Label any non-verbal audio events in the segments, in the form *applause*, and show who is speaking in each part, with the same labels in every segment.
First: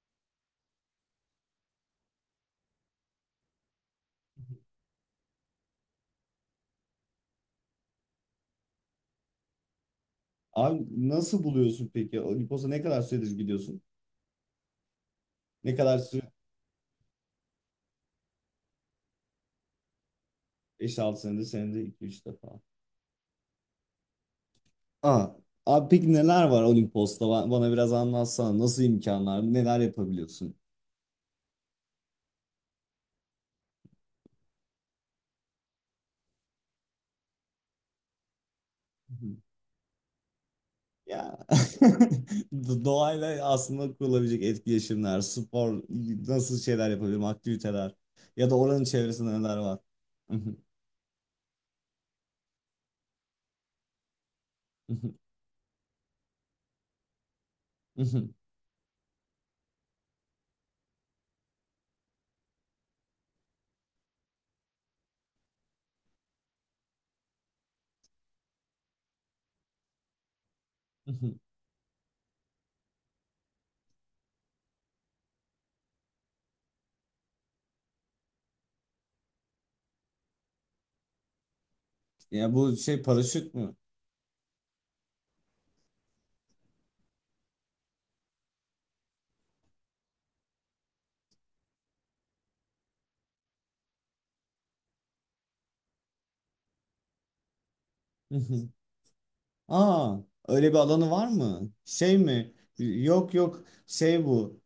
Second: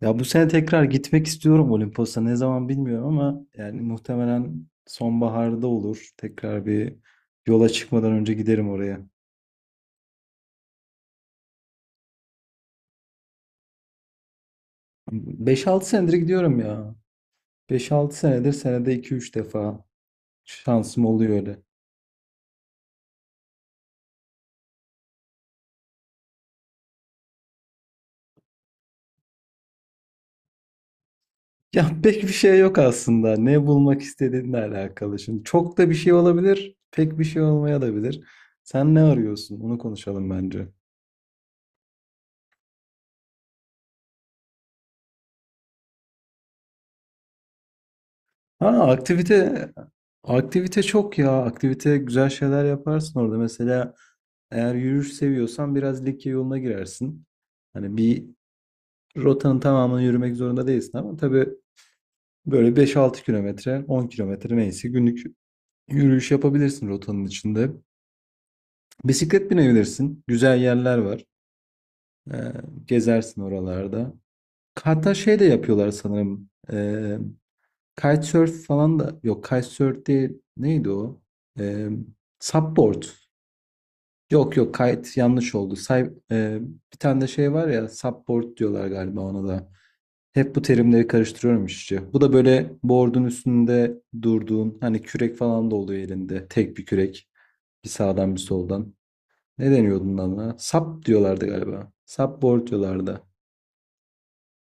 Speaker 1: Ya bu sene tekrar gitmek istiyorum Olimpos'a. Ne zaman bilmiyorum ama yani muhtemelen sonbaharda olur. Tekrar bir yola çıkmadan önce giderim oraya.
Speaker 2: Abi nasıl buluyorsun peki? O Olimpos'a ne kadar süredir gidiyorsun?
Speaker 1: Beş
Speaker 2: Ne
Speaker 1: altı
Speaker 2: kadar
Speaker 1: senedir
Speaker 2: süre?
Speaker 1: gidiyorum ya. 5-6 senedir senede 2-3 defa şansım
Speaker 2: 5-6
Speaker 1: oluyor
Speaker 2: senedir,
Speaker 1: öyle.
Speaker 2: senede iki üç defa. Aa, abi peki neler var Olimpos'ta? Bana biraz anlatsana. Nasıl imkanlar? Neler yapabiliyorsun?
Speaker 1: Ya *laughs* pek bir şey yok aslında. Ne bulmak istediğinle alakalı. Şimdi çok da bir şey olabilir, pek bir şey olmaya da bilir. Sen ne
Speaker 2: Hı.
Speaker 1: arıyorsun? Onu konuşalım bence.
Speaker 2: Ya *laughs* doğayla aslında kurulabilecek etkileşimler, spor, nasıl şeyler yapabilirim, aktiviteler ya da oranın
Speaker 1: Ha
Speaker 2: çevresinde neler
Speaker 1: aktivite
Speaker 2: var?
Speaker 1: aktivite çok ya. Aktivite güzel şeyler yaparsın orada. Mesela eğer yürüyüş seviyorsan biraz Likya yoluna girersin. Hani bir
Speaker 2: *laughs*
Speaker 1: rotanın tamamını yürümek zorunda değilsin ama tabii böyle 5-6 kilometre, 10 kilometre neyse günlük yürüyüş yapabilirsin rotanın içinde. Bisiklet binebilirsin. Güzel yerler var. Ee, Gezersin oralarda. Hatta şey de yapıyorlar sanırım. Kitesurf falan da yok. Kitesurf değil. Neydi o? Ee,
Speaker 2: Ya bu şey
Speaker 1: Subboard.
Speaker 2: paraşüt mü?
Speaker 1: Yok yok kite yanlış oldu. Bir tane de şey var ya subboard diyorlar galiba ona da. Hep bu terimleri karıştırıyorum işte. Bu da böyle board'un üstünde durduğun hani kürek falan da oluyor elinde. Tek bir kürek. Bir sağdan bir
Speaker 2: *laughs*
Speaker 1: soldan. Ne deniyordu
Speaker 2: Aa,
Speaker 1: bundan?
Speaker 2: öyle bir
Speaker 1: Sap
Speaker 2: alanı var
Speaker 1: diyorlardı
Speaker 2: mı?
Speaker 1: galiba.
Speaker 2: Şey mi?
Speaker 1: Subboard diyorlardı.
Speaker 2: Yok yok. Şey bu.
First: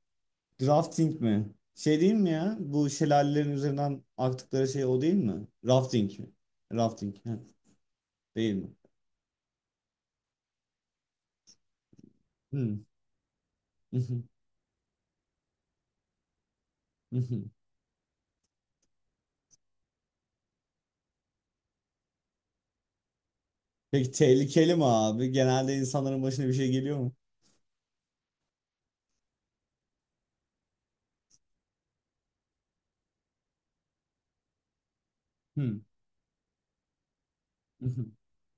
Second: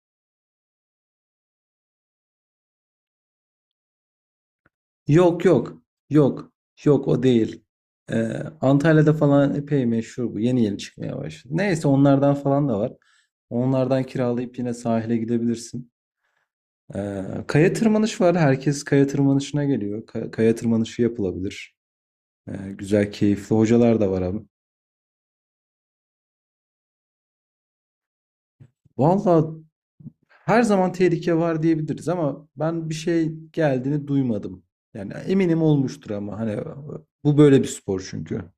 Speaker 2: Drafting mi? Şey değil mi ya? Bu şelalelerin üzerinden aktıkları şey o değil
Speaker 1: Yok
Speaker 2: mi?
Speaker 1: yok.
Speaker 2: Rafting mi?
Speaker 1: Yok. Yok
Speaker 2: Rafting.
Speaker 1: o değil. Ee,
Speaker 2: Değil mi?
Speaker 1: Antalya'da falan epey meşhur bu. Yeni yeni çıkmaya başladı. Neyse onlardan falan
Speaker 2: Hmm.
Speaker 1: da var. Onlardan kiralayıp yine sahile gidebilirsin.
Speaker 2: *laughs*
Speaker 1: Kaya tırmanış var. Herkes kaya tırmanışına geliyor. Kaya tırmanışı yapılabilir. Ee, Güzel, keyifli hocalar da
Speaker 2: Peki
Speaker 1: var abi.
Speaker 2: tehlikeli mi abi? Genelde insanların başına bir şey geliyor mu?
Speaker 1: Valla her zaman tehlike var diyebiliriz ama ben bir şey geldiğini duymadım. Yani eminim
Speaker 2: Hmm.
Speaker 1: olmuştur ama hani bu böyle bir spor
Speaker 2: *laughs*
Speaker 1: çünkü.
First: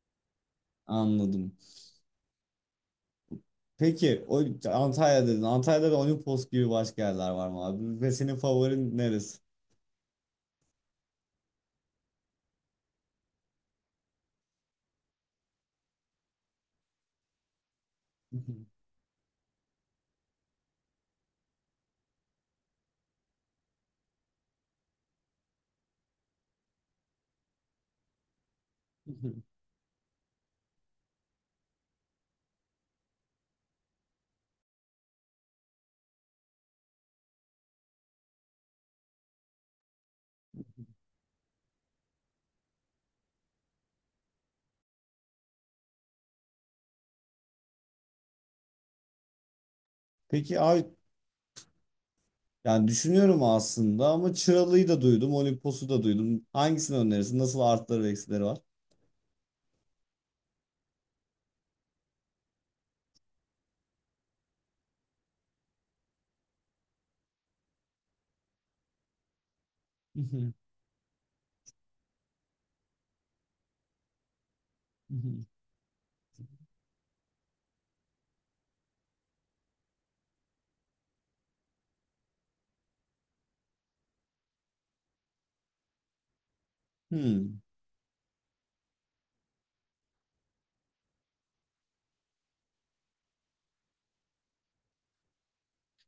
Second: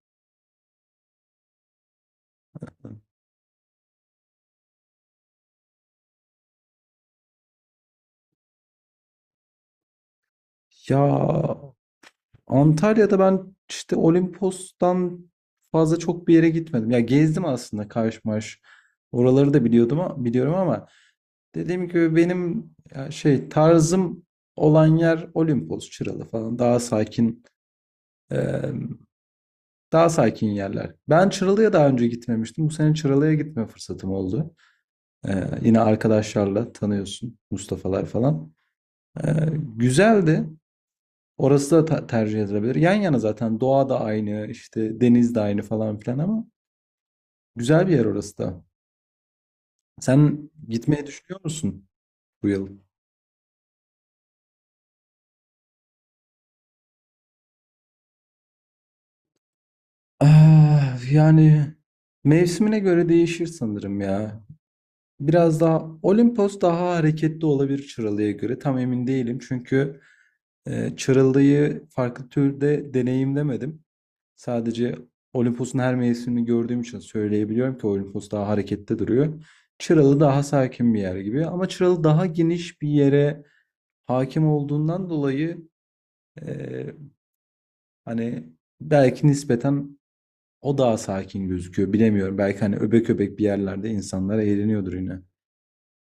Speaker 2: Anladım. Peki o Antalya dedin. Antalya'da da Olimpos gibi başka yerler var mı abi? Ve senin favorin neresi?
Speaker 1: Ya Antalya'da ben işte Olimpos'tan fazla çok bir yere gitmedim. Ya gezdim aslında Kaş Maş. Oraları da biliyordum biliyorum ama dediğim gibi benim ya şey tarzım olan yer Olimpos, Çıralı falan e,
Speaker 2: *laughs*
Speaker 1: daha sakin yerler. Ben Çıralı'ya daha önce gitmemiştim. Bu sene Çıralı'ya gitme fırsatım oldu. E, Yine arkadaşlarla tanıyorsun Mustafa'lar falan. E, Güzeldi. Orası da tercih edilebilir. Yan yana zaten doğa da aynı, işte deniz de aynı falan filan ama güzel bir yer orası da. Sen
Speaker 2: Peki abi,
Speaker 1: gitmeyi düşünüyor musun bu yıl?
Speaker 2: yani düşünüyorum aslında ama Çıralı'yı da duydum, Olimpos'u da duydum. Hangisini önerirsin? Nasıl artıları ve eksileri var?
Speaker 1: Ah, yani mevsimine göre değişir sanırım ya. Biraz daha Olimpos daha hareketli olabilir Çıralı'ya göre. Tam emin değilim çünkü
Speaker 2: Hı hı,
Speaker 1: Çırıldığı farklı türde deneyimlemedim. Sadece
Speaker 2: hı hı.
Speaker 1: Olimpos'un her mevsimini gördüğüm için söyleyebiliyorum ki Olimpos daha harekette duruyor. Çıralı daha sakin bir yer gibi ama Çıralı daha geniş bir yere hakim olduğundan dolayı e,
Speaker 2: Hmm.
Speaker 1: hani belki nispeten o daha sakin gözüküyor. Bilemiyorum. Belki hani öbek öbek bir yerlerde insanlar eğleniyordur yine.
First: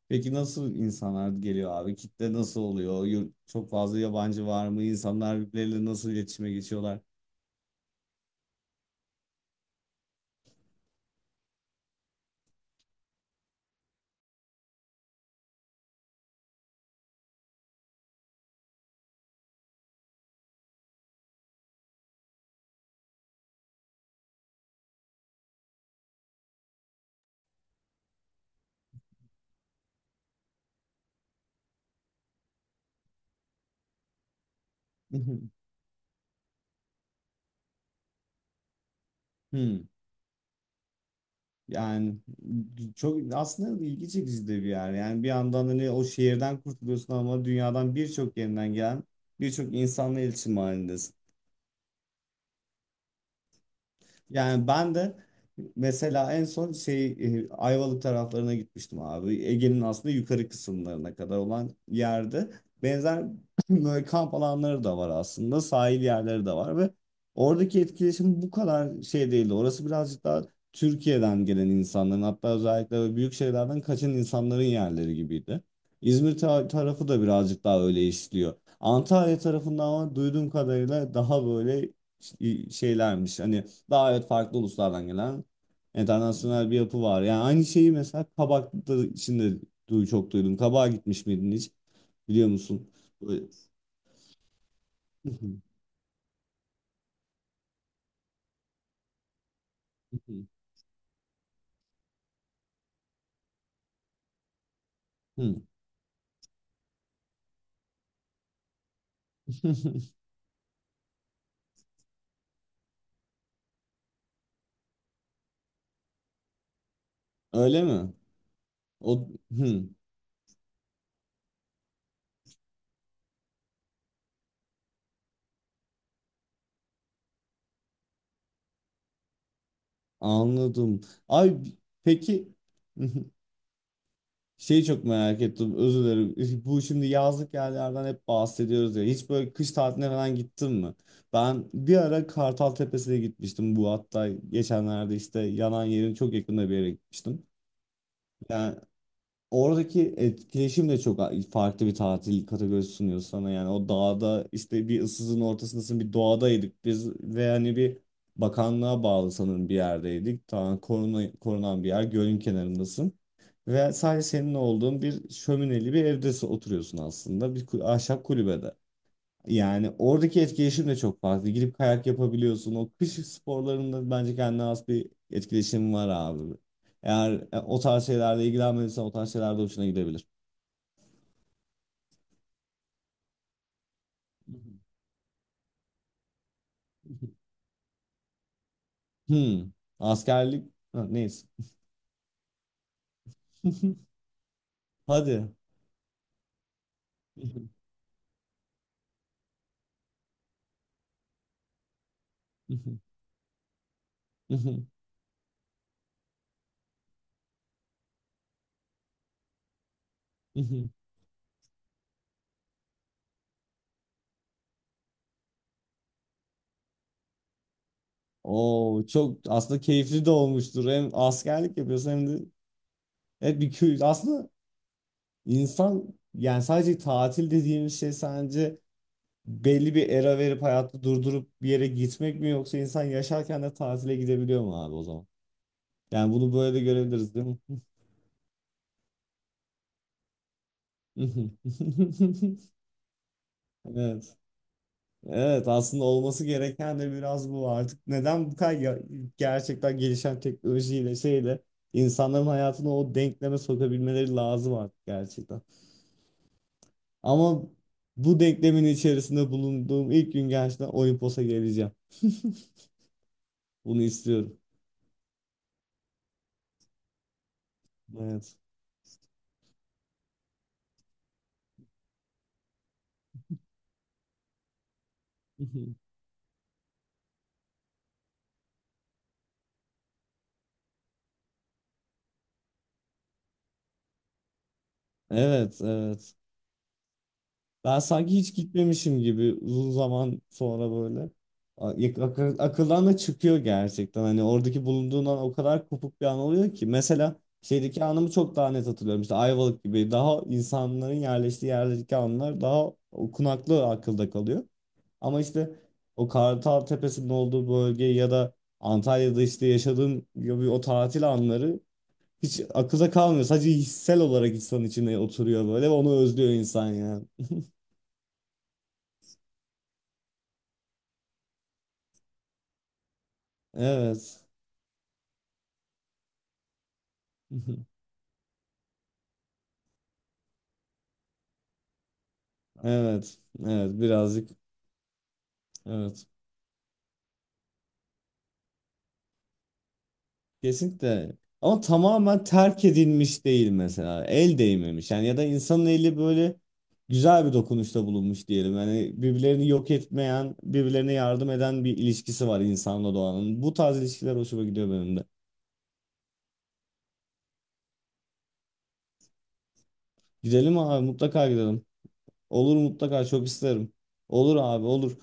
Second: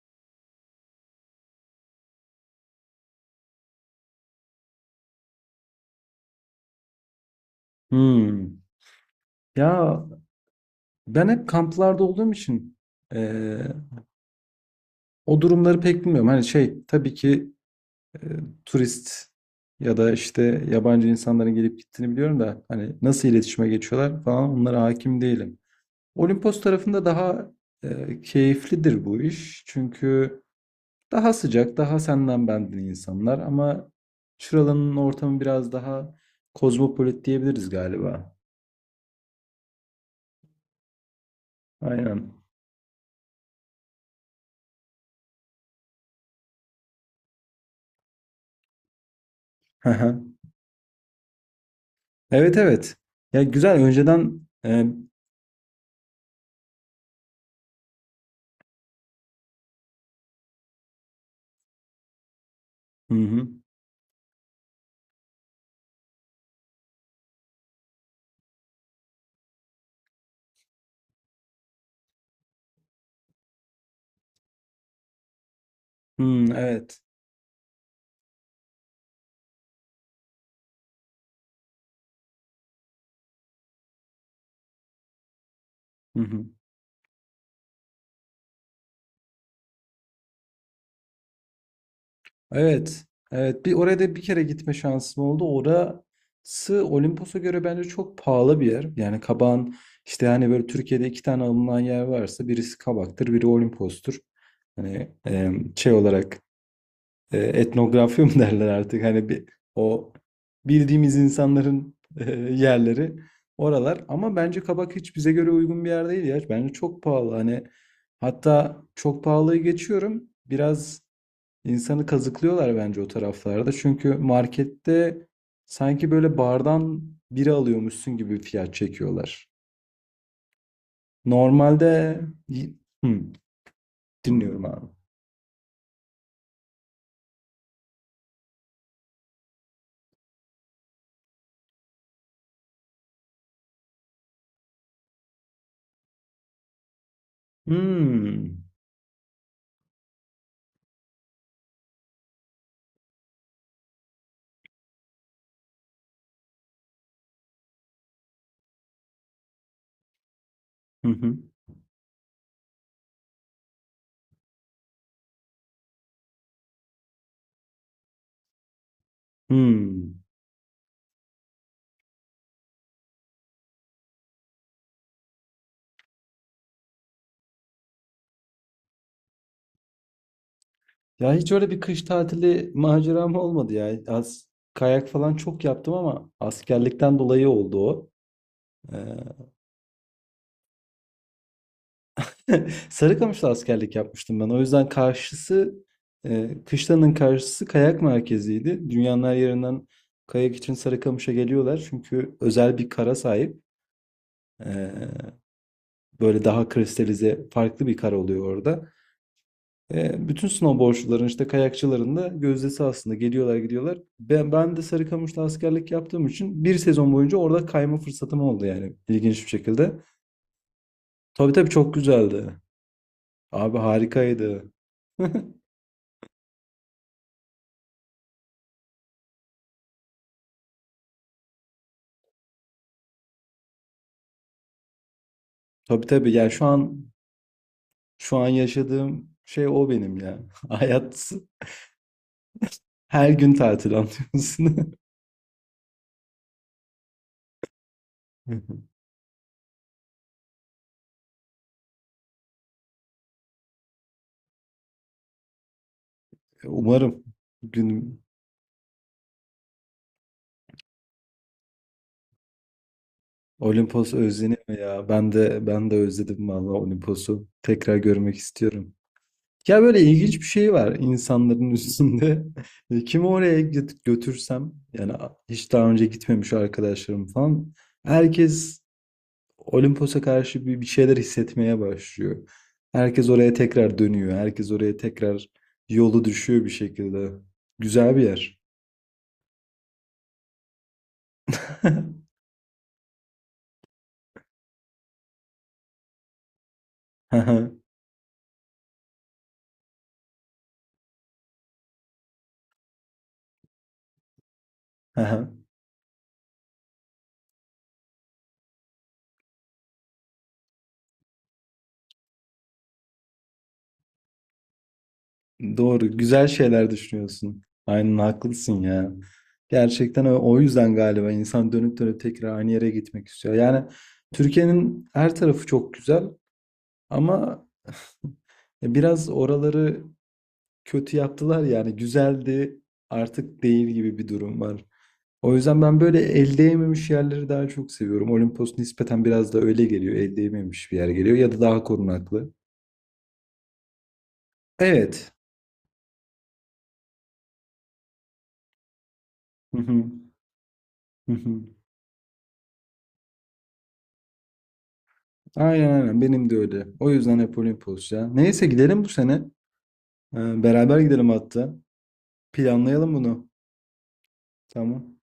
Speaker 2: Peki nasıl insanlar geliyor abi? Kitle nasıl oluyor? Çok fazla yabancı var mı? İnsanlar birbirleriyle nasıl iletişime geçiyorlar?
Speaker 1: Hmm. Ya ben hep kamplarda olduğum için e, o durumları pek bilmiyorum. Hani şey tabii ki e, turist ya da işte yabancı insanların gelip gittiğini biliyorum da hani nasıl iletişime geçiyorlar falan onlara hakim değilim. Olimpos tarafında daha keyiflidir bu iş. Çünkü daha sıcak, daha senden benden insanlar ama Çıralı'nın
Speaker 2: Hı
Speaker 1: ortamı
Speaker 2: hı.
Speaker 1: biraz daha kozmopolit diyebiliriz galiba.
Speaker 2: Hmm. Yani
Speaker 1: Aynen.
Speaker 2: çok aslında ilgi çekici de bir yer. Yani bir yandan hani o şehirden kurtuluyorsun ama dünyadan birçok yerinden gelen birçok
Speaker 1: Haha.
Speaker 2: insanla iletişim halindesin.
Speaker 1: Evet evet. Ya güzel önceden
Speaker 2: Yani ben de mesela en son şey Ayvalık taraflarına gitmiştim abi. Ege'nin aslında yukarı kısımlarına kadar olan yerde
Speaker 1: hı
Speaker 2: benzer
Speaker 1: hı.
Speaker 2: *laughs* *clears throat* böyle kamp alanları da var aslında. Sahil yerleri de var ve oradaki etkileşim bu kadar şey değildi. Orası birazcık daha Türkiye'den gelen insanların, hatta özellikle böyle büyük şehirlerden kaçan insanların yerleri gibiydi. İzmir
Speaker 1: Hı, evet.
Speaker 2: tarafı da birazcık daha öyle işliyor. Antalya tarafından ama duyduğum kadarıyla daha böyle şeylermiş. Hani daha evet farklı uluslardan gelen internasyonel bir yapı var. Yani aynı şeyi mesela kabakta içinde çok duydum. Kabağa gitmiş miydin hiç? Biliyor musun?
Speaker 1: Evet.
Speaker 2: Böyle-
Speaker 1: Evet. Bir oraya da bir kere gitme şansım oldu.
Speaker 2: *laughs*
Speaker 1: Orası Olimpos'a göre bence çok pahalı bir yer. Yani Kabak'ın işte hani böyle Türkiye'de iki tane alınan yer varsa birisi Kabak'tır, biri Olimpos'tur. Hani
Speaker 2: Hı.
Speaker 1: şey olarak etnografya mı *laughs* derler artık hani bir o
Speaker 2: *laughs*
Speaker 1: bildiğimiz insanların yerleri oralar ama bence Kabak hiç bize göre uygun bir yer değil ya. Bence çok pahalı. Hani
Speaker 2: Öyle mi?
Speaker 1: hatta çok
Speaker 2: O
Speaker 1: pahalıyı
Speaker 2: hı,
Speaker 1: geçiyorum. Biraz İnsanı kazıklıyorlar bence o taraflarda. Çünkü markette sanki böyle bardan biri alıyormuşsun gibi fiyat çekiyorlar.
Speaker 2: anladım. Ay
Speaker 1: Normalde
Speaker 2: peki *laughs*
Speaker 1: Hmm, dinliyorum
Speaker 2: şeyi
Speaker 1: abi.
Speaker 2: çok merak ettim. Özür dilerim. *laughs* Bu şimdi yazlık yerlerden hep bahsediyoruz ya. Hiç böyle kış tatiline falan gittin mi? Ben bir ara Kartal Tepesi'ne gitmiştim. Bu hatta geçenlerde işte yanan yerin çok yakında bir yere gitmiştim.
Speaker 1: Hmm.
Speaker 2: Yani. Oradaki etkileşim de çok farklı bir tatil kategorisi sunuyor sana. Yani o dağda işte bir ıssızın ortasındasın, bir doğadaydık biz ve hani bir bakanlığa bağlı sanırım bir yerdeydik, tamam,
Speaker 1: Hı hı.
Speaker 2: korunan bir yer, gölün kenarındasın ve sadece senin olduğun bir şömineli bir evde oturuyorsun, aslında bir ahşap kulübede. Yani
Speaker 1: Hmm.
Speaker 2: oradaki etkileşim de çok fazla. Gidip kayak yapabiliyorsun. O kış sporlarında bence kendine has bir etkileşim var abi. Eğer o tarz şeylerle ilgilenmediysen o tarz şeyler de hoşuna gidebilir.
Speaker 1: Ya hiç öyle bir kış tatili maceram olmadı ya. Az
Speaker 2: Hı
Speaker 1: kayak falan çok yaptım ama askerlikten dolayı oldu o. Ee,
Speaker 2: hı. Hmm. Askerlik. Ha, neyse.
Speaker 1: *laughs* Sarıkamış'ta askerlik
Speaker 2: *laughs*
Speaker 1: yapmıştım ben. O yüzden
Speaker 2: Hadi.
Speaker 1: kışlanın karşısı kayak merkeziydi. Dünyanın her yerinden kayak için Sarıkamış'a geliyorlar. Çünkü özel bir kara sahip. E, Böyle daha kristalize farklı bir kar oluyor orada. Bütün
Speaker 2: *laughs*
Speaker 1: snowboardçuların işte kayakçıların da gözdesi aslında geliyorlar gidiyorlar. Ben de Sarıkamış'ta askerlik yaptığım için bir sezon boyunca orada kayma fırsatım oldu yani
Speaker 2: Oo, çok
Speaker 1: ilginç bir
Speaker 2: aslında
Speaker 1: şekilde.
Speaker 2: keyifli de olmuştur. Hem
Speaker 1: Tabii tabii
Speaker 2: askerlik
Speaker 1: çok
Speaker 2: yapıyorsun hem de
Speaker 1: güzeldi.
Speaker 2: evet bir
Speaker 1: Abi
Speaker 2: aslında
Speaker 1: harikaydı. *laughs*
Speaker 2: insan, yani sadece tatil dediğimiz şey sence belli bir era verip hayatı durdurup bir yere gitmek mi, yoksa insan yaşarken de tatile gidebiliyor mu abi o zaman?
Speaker 1: Tabii tabii
Speaker 2: Yani
Speaker 1: ya
Speaker 2: bunu
Speaker 1: şu
Speaker 2: böyle de
Speaker 1: an
Speaker 2: görebiliriz değil mi?
Speaker 1: şu an yaşadığım şey o benim ya. *laughs* Hayat
Speaker 2: *laughs*
Speaker 1: her gün tatil
Speaker 2: Evet.
Speaker 1: anlıyorsun.
Speaker 2: Evet, aslında olması gereken de biraz bu artık. Neden bu kadar
Speaker 1: *laughs*
Speaker 2: gerçekten gelişen teknolojiyle şeyle insanların hayatını o denkleme sokabilmeleri lazım artık gerçekten.
Speaker 1: Umarım
Speaker 2: Ama
Speaker 1: gün
Speaker 2: bu denklemin içerisinde bulunduğum ilk gün gerçekten Olimpos'a geleceğim. *laughs* Bunu
Speaker 1: Olimpos
Speaker 2: istiyorum.
Speaker 1: özleniyor ya. Ben de özledim vallahi Olimpos'u. Tekrar görmek
Speaker 2: Evet.
Speaker 1: istiyorum. Ya böyle ilginç bir şey var insanların üstünde. *laughs* Kimi oraya götürsem yani hiç daha önce
Speaker 2: *laughs*
Speaker 1: gitmemiş arkadaşlarım falan herkes Olimpos'a karşı bir şeyler hissetmeye başlıyor. Herkes oraya tekrar dönüyor. Herkes oraya tekrar
Speaker 2: Evet,
Speaker 1: yolu
Speaker 2: evet.
Speaker 1: düşüyor bir şekilde.
Speaker 2: Ben
Speaker 1: Güzel bir
Speaker 2: sanki hiç
Speaker 1: yer.
Speaker 2: gitmemişim gibi uzun zaman sonra böyle.
Speaker 1: *laughs*
Speaker 2: Akıldan da çıkıyor gerçekten. Hani oradaki bulunduğundan o kadar kopuk bir an oluyor ki. Mesela
Speaker 1: Aha,
Speaker 2: şeydeki anımı çok daha net hatırlıyorum. İşte Ayvalık gibi daha insanların yerleştiği yerdeki anlar daha okunaklı akılda kalıyor. Ama
Speaker 1: aha.
Speaker 2: işte o Kartal Tepesi'nin olduğu bölge ya da Antalya'da işte yaşadığım gibi o tatil anları hiç akılda kalmıyor. Sadece hissel olarak insan içine oturuyor böyle ve
Speaker 1: Doğru,
Speaker 2: onu
Speaker 1: güzel
Speaker 2: özlüyor
Speaker 1: şeyler
Speaker 2: insan yani.
Speaker 1: düşünüyorsun. Aynen haklısın ya. Gerçekten o yüzden galiba insan dönüp dönüp tekrar aynı yere gitmek istiyor. Yani
Speaker 2: Evet.
Speaker 1: Türkiye'nin her tarafı çok güzel ama
Speaker 2: *laughs*
Speaker 1: biraz oraları kötü yaptılar yani güzeldi
Speaker 2: Evet,
Speaker 1: artık değil
Speaker 2: evet,
Speaker 1: gibi bir
Speaker 2: birazcık
Speaker 1: durum var. O yüzden ben böyle
Speaker 2: evet.
Speaker 1: el değmemiş yerleri daha çok seviyorum. Olimpos nispeten biraz da öyle geliyor. El değmemiş bir yer
Speaker 2: Kesinlikle.
Speaker 1: geliyor ya da
Speaker 2: Ama
Speaker 1: daha
Speaker 2: tamamen
Speaker 1: korunaklı.
Speaker 2: terk edilmiş değil mesela. El değmemiş. Yani
Speaker 1: Evet.
Speaker 2: ya da insanın eli böyle güzel bir dokunuşta bulunmuş diyelim. Yani birbirlerini
Speaker 1: Hı
Speaker 2: yok
Speaker 1: hı.
Speaker 2: etmeyen, birbirlerine
Speaker 1: Hı
Speaker 2: yardım
Speaker 1: hı.
Speaker 2: eden bir ilişkisi var insanla doğanın. Bu tarz ilişkiler hoşuma gidiyor benim de.
Speaker 1: Aynen aynen benim de öyle. O yüzden hep Olimpos ya. Neyse gidelim bu sene.
Speaker 2: Gidelim
Speaker 1: Beraber
Speaker 2: abi,
Speaker 1: gidelim
Speaker 2: mutlaka
Speaker 1: hatta.
Speaker 2: gidelim. Olur,
Speaker 1: Planlayalım
Speaker 2: mutlaka çok
Speaker 1: bunu.
Speaker 2: isterim. Olur abi,
Speaker 1: Tamam.
Speaker 2: olur.